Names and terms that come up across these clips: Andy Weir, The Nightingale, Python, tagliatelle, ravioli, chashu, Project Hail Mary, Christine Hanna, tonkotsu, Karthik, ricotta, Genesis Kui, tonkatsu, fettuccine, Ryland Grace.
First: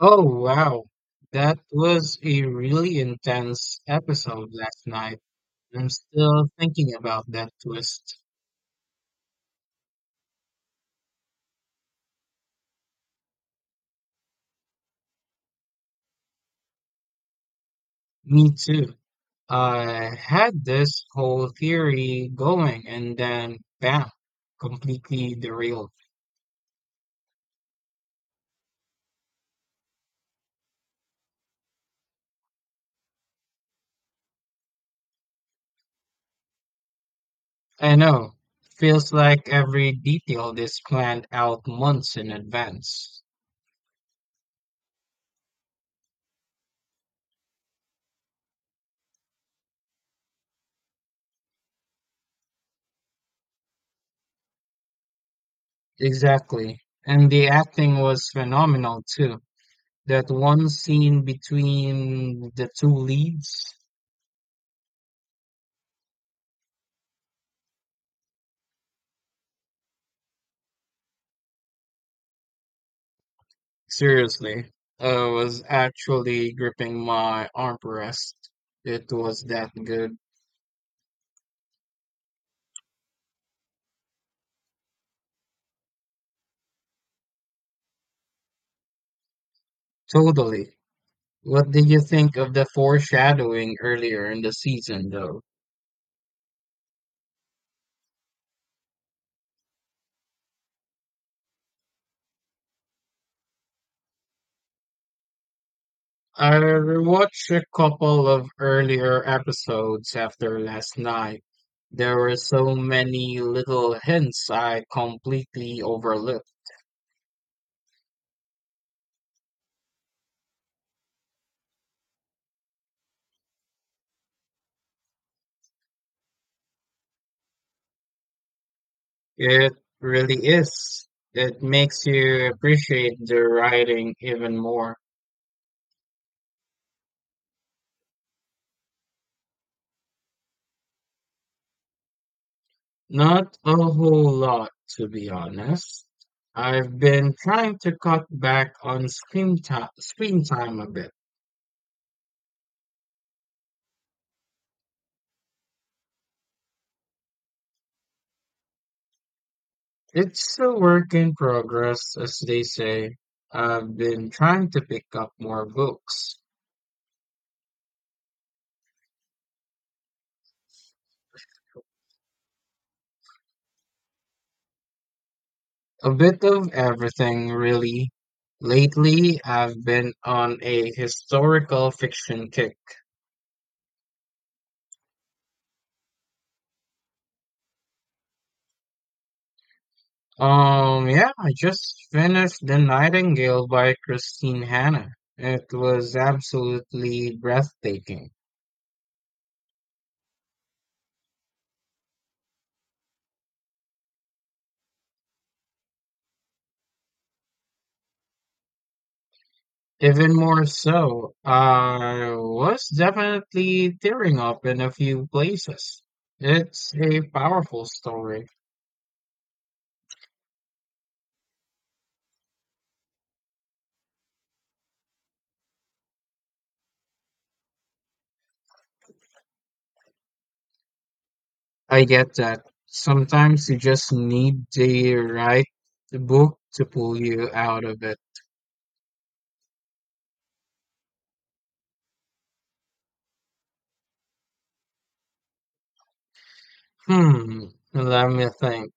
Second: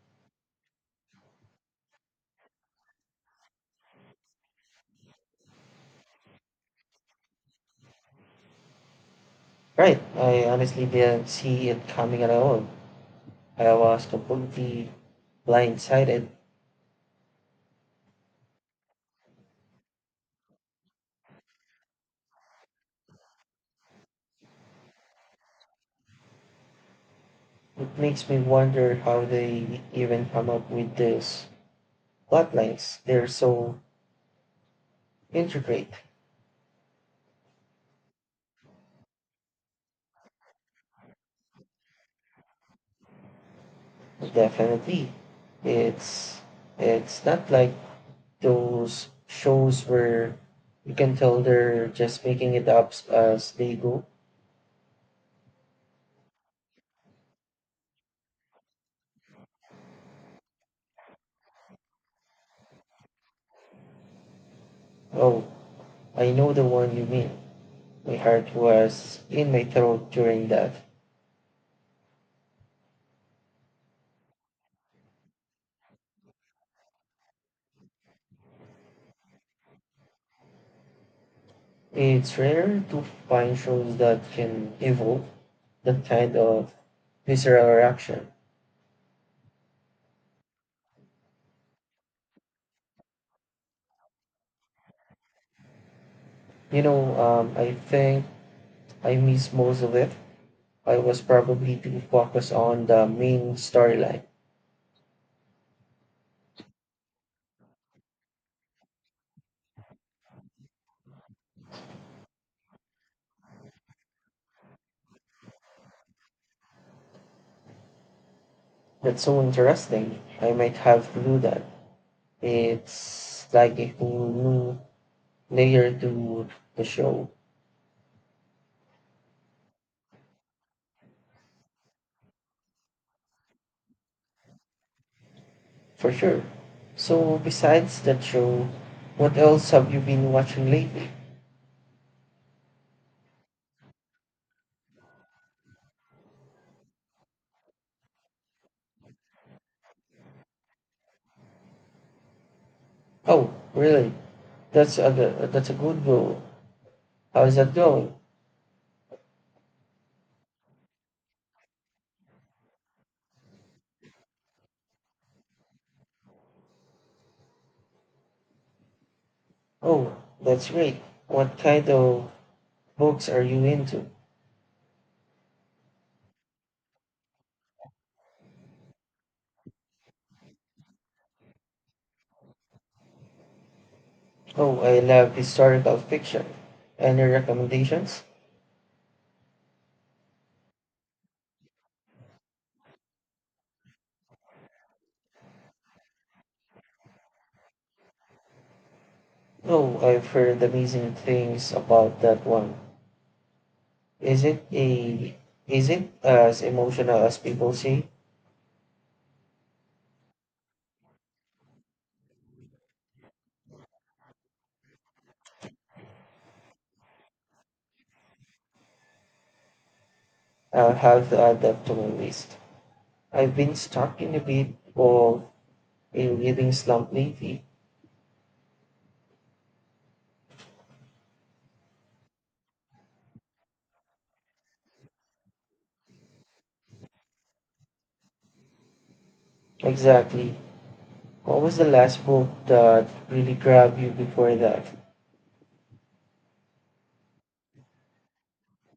Oh wow, that was a really intense episode last night. I'm still thinking about that twist. Right. I honestly didn't see it coming at all. I was completely blindsided. Me too. I had this whole theory going and then bam, completely derailed. It makes me wonder how they even come up with these plot lines. They're so intricate. I know. Feels like every detail is planned out months in advance. Definitely. It's it's not like those shows where you can tell they're just making it up as they go. Exactly. And the acting was phenomenal too. That one scene between the two leads. Oh, I know the one you mean. My heart was in my throat during that. Seriously, I was actually gripping my armrest. It was that good. It's rare to find shows that can evoke that kind of visceral reaction. Totally. What did you think of the foreshadowing earlier in the season, though? I think I missed most of it. I was probably too focused on the main storyline. I rewatched a couple of earlier episodes after last night. There were so many little hints I completely overlooked. That's so interesting. I might have to do that. It's like a whole new layer to the show, It really is. It makes you appreciate the writing even more. for sure. So, besides that show, what else have you been watching lately? Not a whole lot, to be honest. I've been trying to cut back on screen time a bit. Oh, really? That's a good goal. How's that going? It's a work in progress, as they say. I've been trying to pick up more books. Oh, that's great. What kind of books are you into? A bit of everything, really. Lately, I've been on a historical fiction kick. Oh, I love historical fiction. Any recommendations? Yeah, I just finished The Nightingale by Christine Hanna. It was absolutely breathtaking. Oh, I've heard amazing things about that one. Is it a is it as emotional as people say? Even more so, I was definitely tearing up in a few places. It's a powerful story. I'll have to add that to my list. I've been stuck in a bit of a reading slump lately. I get that. Sometimes you just need the right book to pull you out of it. Exactly. What was the last book that really grabbed you before that? Hmm, let me think.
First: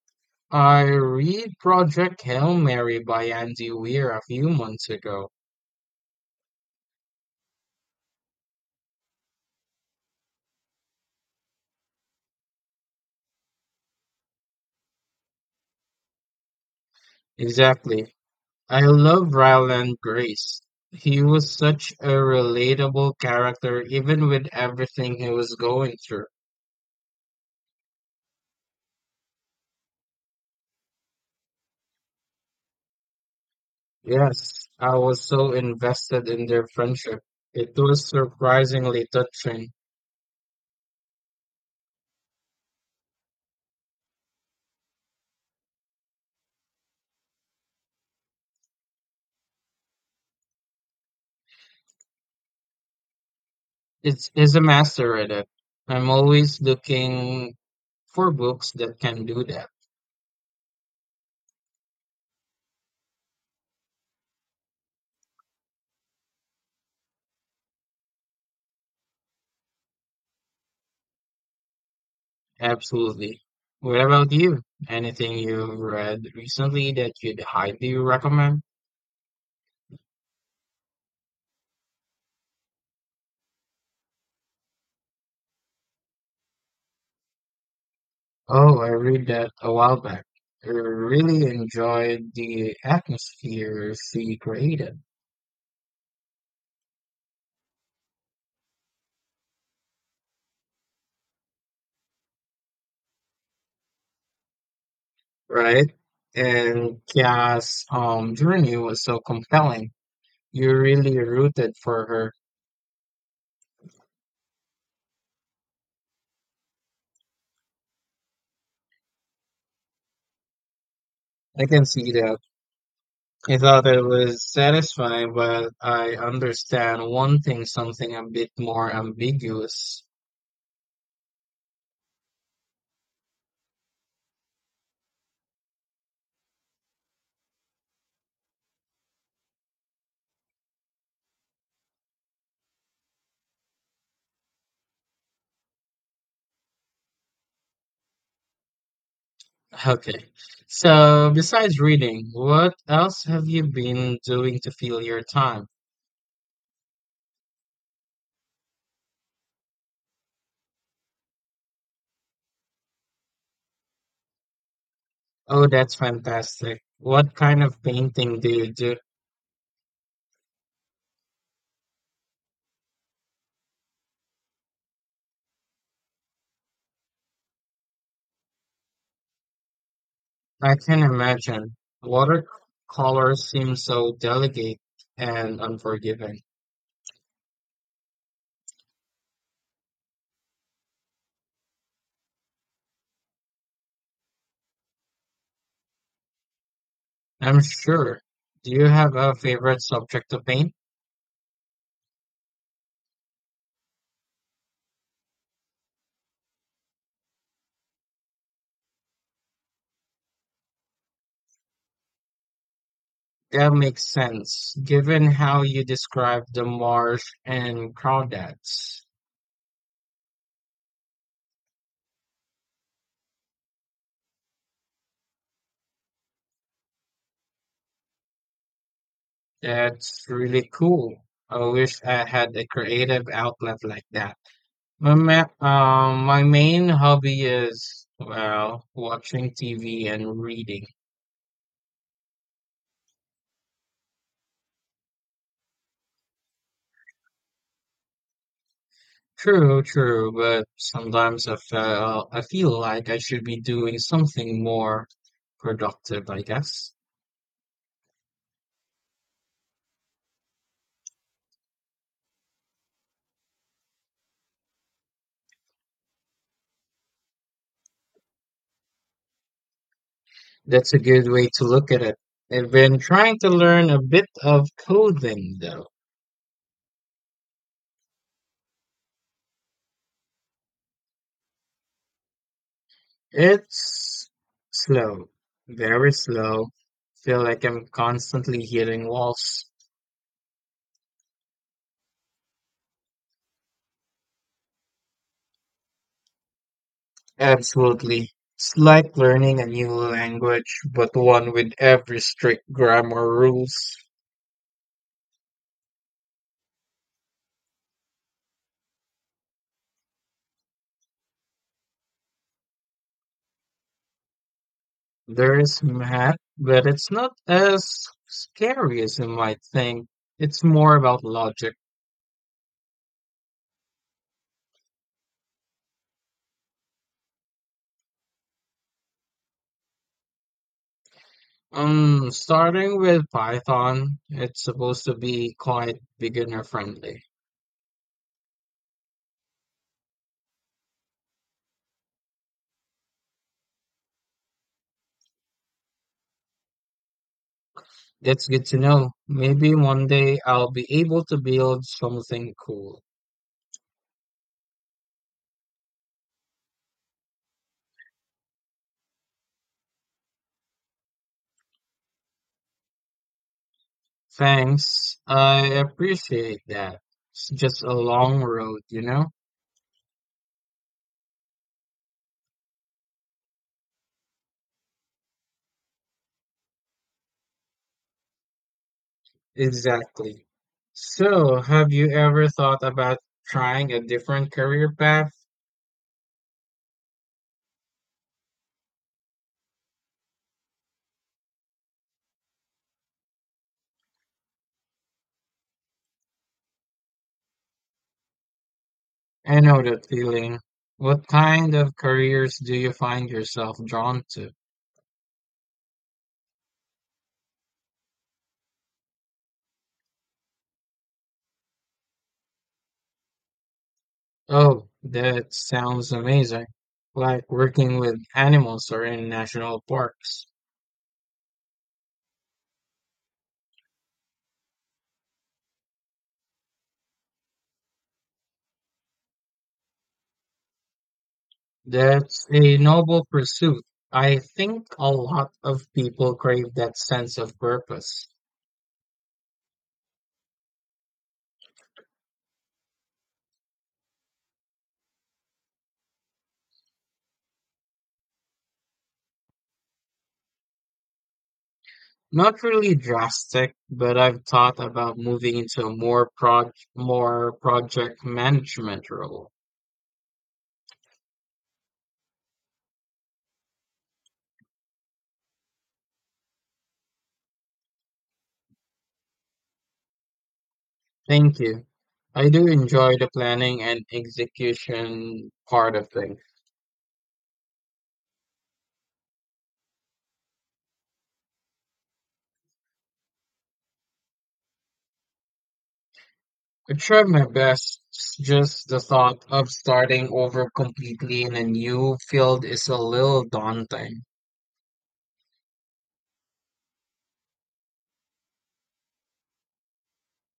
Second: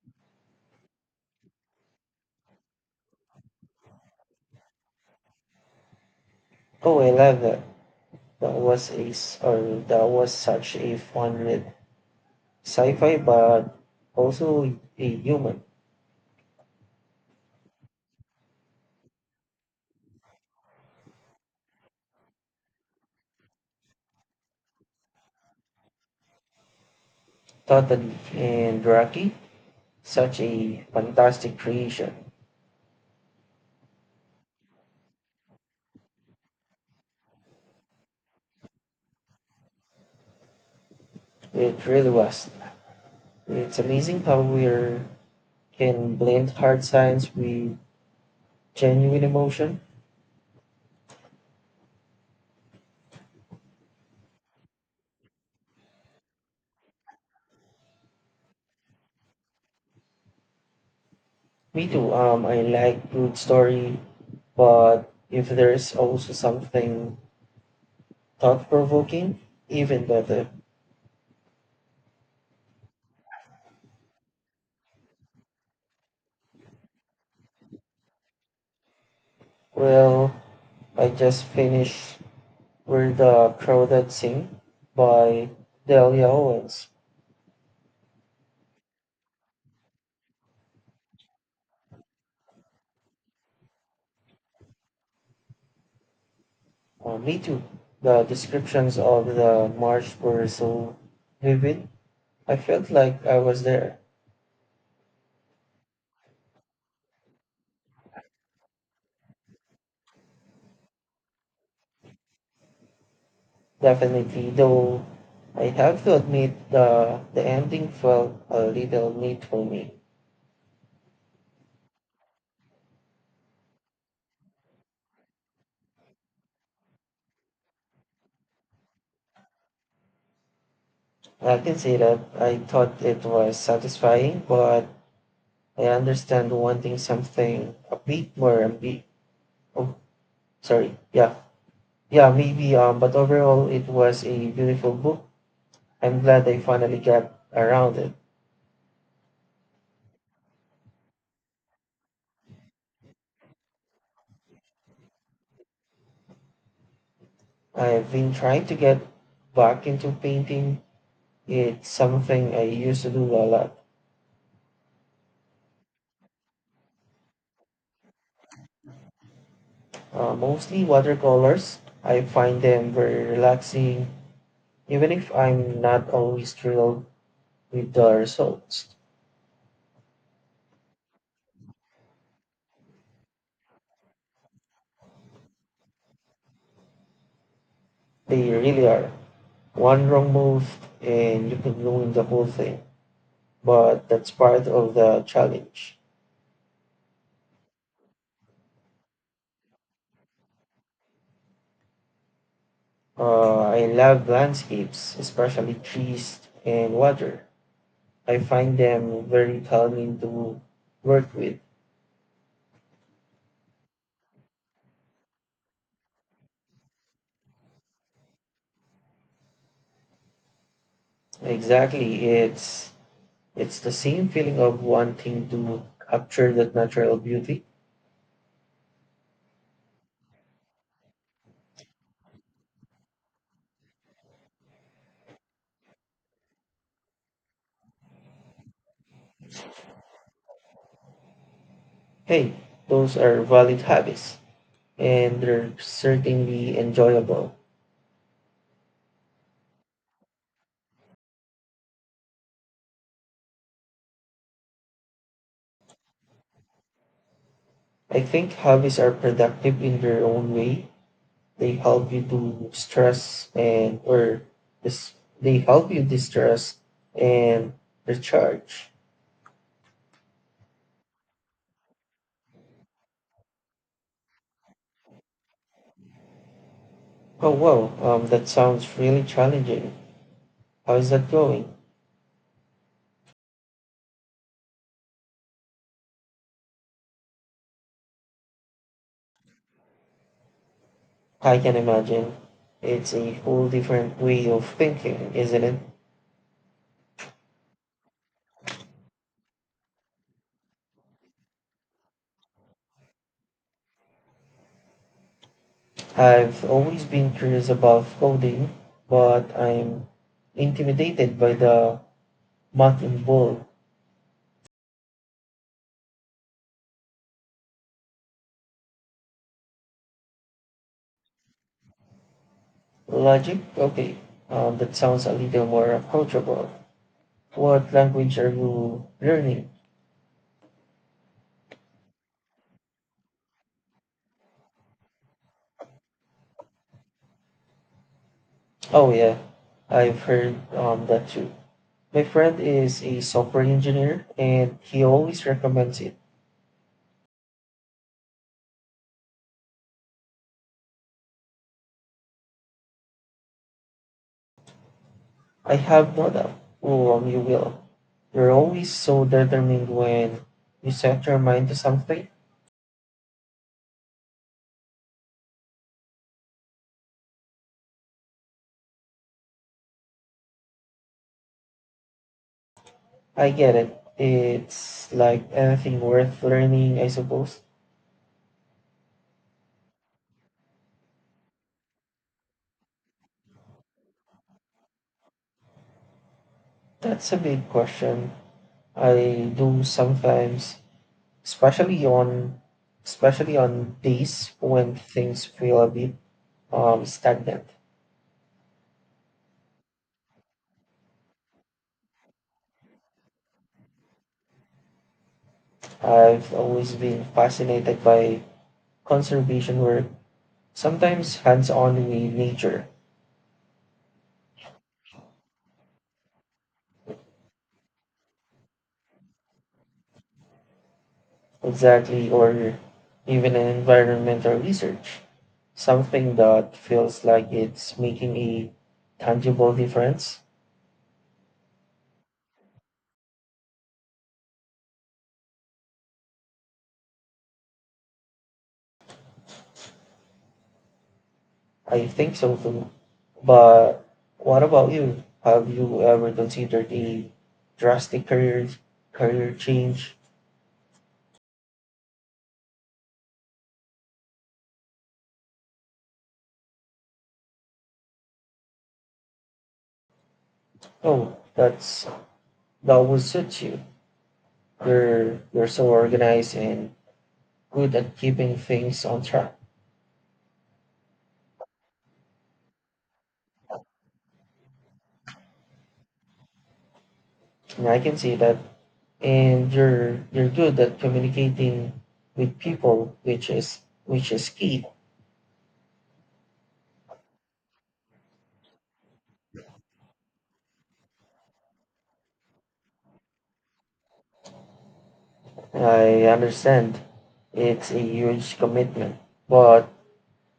I read Project Hail Mary by Andy Weir a few months ago. Oh, I love that. That was a s- or that was such a fun myth. Sci-fi, but also a human. Exactly. I love Ryland Grace. He was such a relatable character, even with everything he was going through. Totally. And Rocky, such a fantastic creation. Yes, I was so invested in their friendship. It was surprisingly touching. It really was. It's amazing how we can blend hard science with genuine emotion. It's is a master at it. I'm always looking for books that can do that. Me too. I like good story, but if there's also something thought-provoking, even better. Absolutely. What about you? Anything you've read recently that you'd highly recommend? Well, I just finished were The Crowded Sea by Delia Owens. Oh, I read that a while back. I really enjoyed the atmosphere she created, Me too. The descriptions of the march were so vivid. I felt like I was there. right? And Kia's journey was so compelling. You really rooted for her. Definitely, though I have to admit the ending felt a little neat for me. I can see that. I thought it was satisfying, but I understand wanting something a bit more ambiguous. I can say that I thought it was satisfying, but I understand wanting something a bit more oh sorry. Yeah. Yeah, maybe but overall it was a beautiful book. I'm glad I finally got around it. Okay. So, besides reading, what else have you been doing to fill your time? I've been trying to get back into painting. It's something I used to do a lot, Oh, that's fantastic. What kind of painting do you do? Mostly watercolors. I find them very relaxing, even if I'm not always thrilled with the results. I can imagine. Watercolor seems so delicate and unforgiving. They really are. One wrong move and you can ruin the whole thing, but that's part of the challenge. I'm sure. Do you have a favorite subject to paint? I love landscapes, especially trees and water. I find them very calming to work with. That makes sense, given how you describe the marsh and crawdads. Exactly. It's the same feeling of wanting to capture that natural beauty. That's really cool. I wish I had a creative outlet like that. My main hobby is well, watching TV and reading. Hey, those are valid hobbies and they're certainly enjoyable. True, true, but sometimes I feel like I should be doing something more productive, I guess. I think hobbies are productive in their own way. They help you to stress and or dis- they help you distress and recharge. That's a good way to look at it. I've been trying to learn a bit of coding though. Oh wow, that sounds really challenging. How is that going? It's slow, very slow. Feel like I'm constantly hitting walls. I can imagine. It's a whole different way of thinking, isn't it? Absolutely. It's like learning a new language, but one with every strict grammar rules. I've always been curious about coding, but I'm intimidated by the math involved. There's math, but it's not as scary as you might think. It's more about logic. Logic? Okay, that sounds a little more approachable. What language are you learning? Starting with Python, it's supposed to be quite beginner friendly. Oh, yeah, I've heard that too. My friend is a software engineer and he always recommends it. That's good to know. Maybe one day I'll be able to build something cool. I have no doubt you will. You're always so determined when you set your mind to something. Thanks. I appreciate that. It's just a long road, you know? I get it. It's like anything worth learning, I suppose. Exactly. So, have you ever thought about trying a different career path? That's a big question. I do sometimes, especially on especially on days when things feel a bit stagnant. I know that feeling. What kind of careers do you find yourself drawn to? I've always been fascinated by conservation work, sometimes hands-on with nature. Oh, that sounds amazing. Like working with animals or in national parks. Exactly, or even an environmental research, something that feels like it's making a tangible difference. That's a noble pursuit. I think a lot of people crave that sense of purpose. I think so too. But what about you? Have you ever considered a drastic career career change? Not really drastic, but I've thought about moving into a more project management role. Oh, that's that would suit you. You're so organized and good at keeping things on track. Thank you. I do enjoy the planning and execution part of things. And I can see that and you're good at communicating with people, which is key. I try my best, just the thought of starting over completely in a new field is a little daunting. I understand it's a huge commitment, but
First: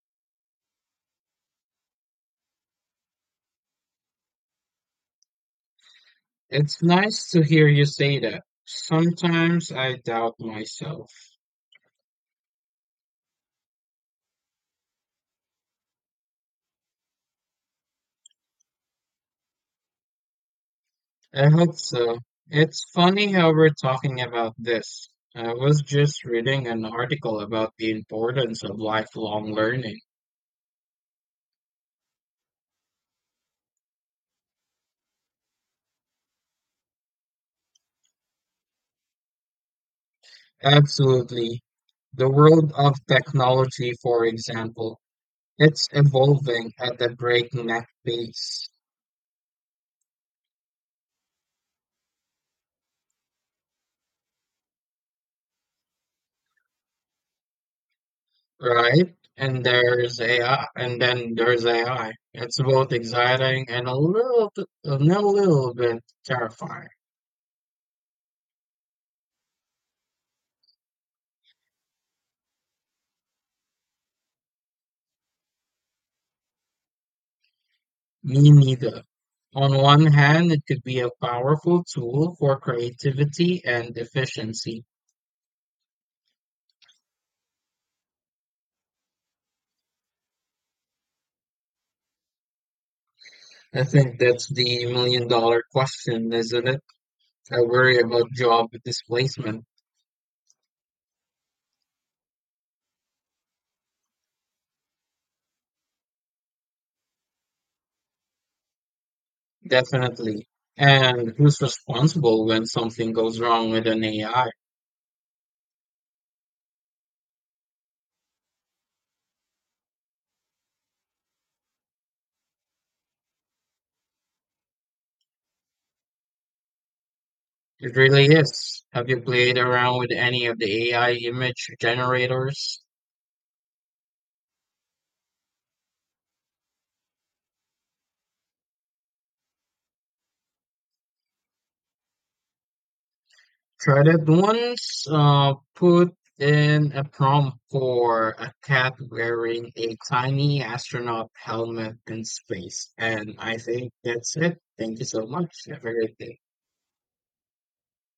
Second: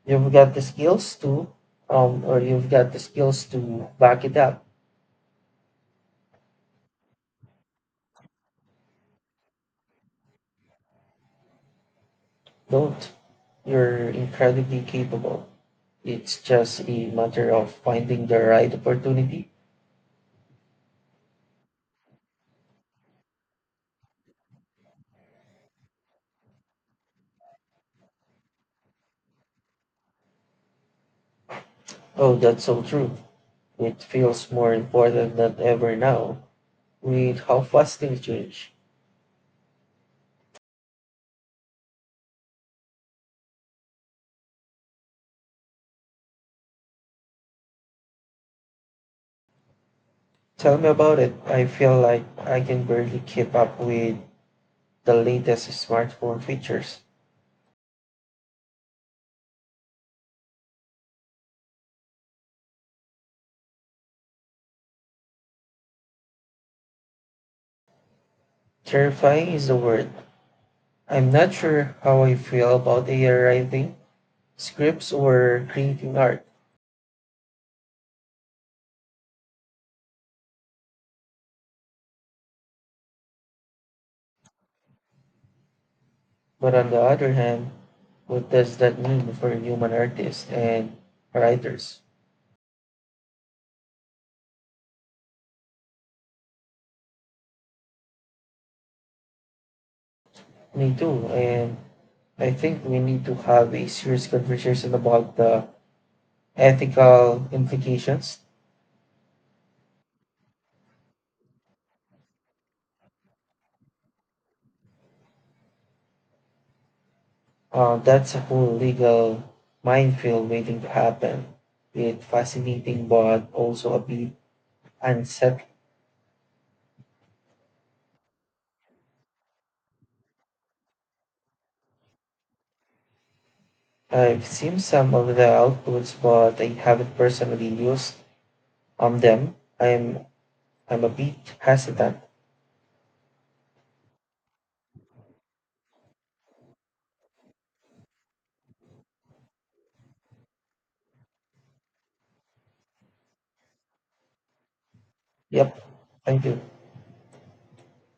you've got the skills to, you've got the skills to back it up. It's nice to hear you say that. Sometimes I doubt myself. Don't. You're incredibly capable. It's just a matter of finding the right opportunity. I hope so. It's funny how we're talking about this. I was just reading an article about the importance of lifelong learning. Oh, that's so true. It feels more important than ever now with how fast things change. Absolutely. The world of technology, for example, it's evolving at a breakneck pace, Tell me about it. I feel like I can barely keep up with the latest smartphone features. right? And there's AI, and then there's AI. It's both exciting and and a little bit terrifying. Terrifying is the word. I'm not sure how I feel about AI writing scripts or creating art, Me neither. On one hand, it could be a powerful tool for creativity and efficiency. but on the other hand, what does that mean for human artists and writers? I think that's the million dollar question, isn't it? I worry about job displacement, Me too, and I think we need to have a serious conversation about the ethical implications. definitely. And who's responsible when something goes wrong with an AI? That's a whole legal minefield waiting to happen. It's fascinating but also a bit unsettling. It really is. Have you played around with any of the AI image generators? I've seen some of the outputs, but I haven't personally used on them. I'm a bit hesitant. Tried it once, put in a prompt for a cat wearing a tiny astronaut helmet in space. And I think that's it. Thank you so much. Yep, Have a great day. thank you.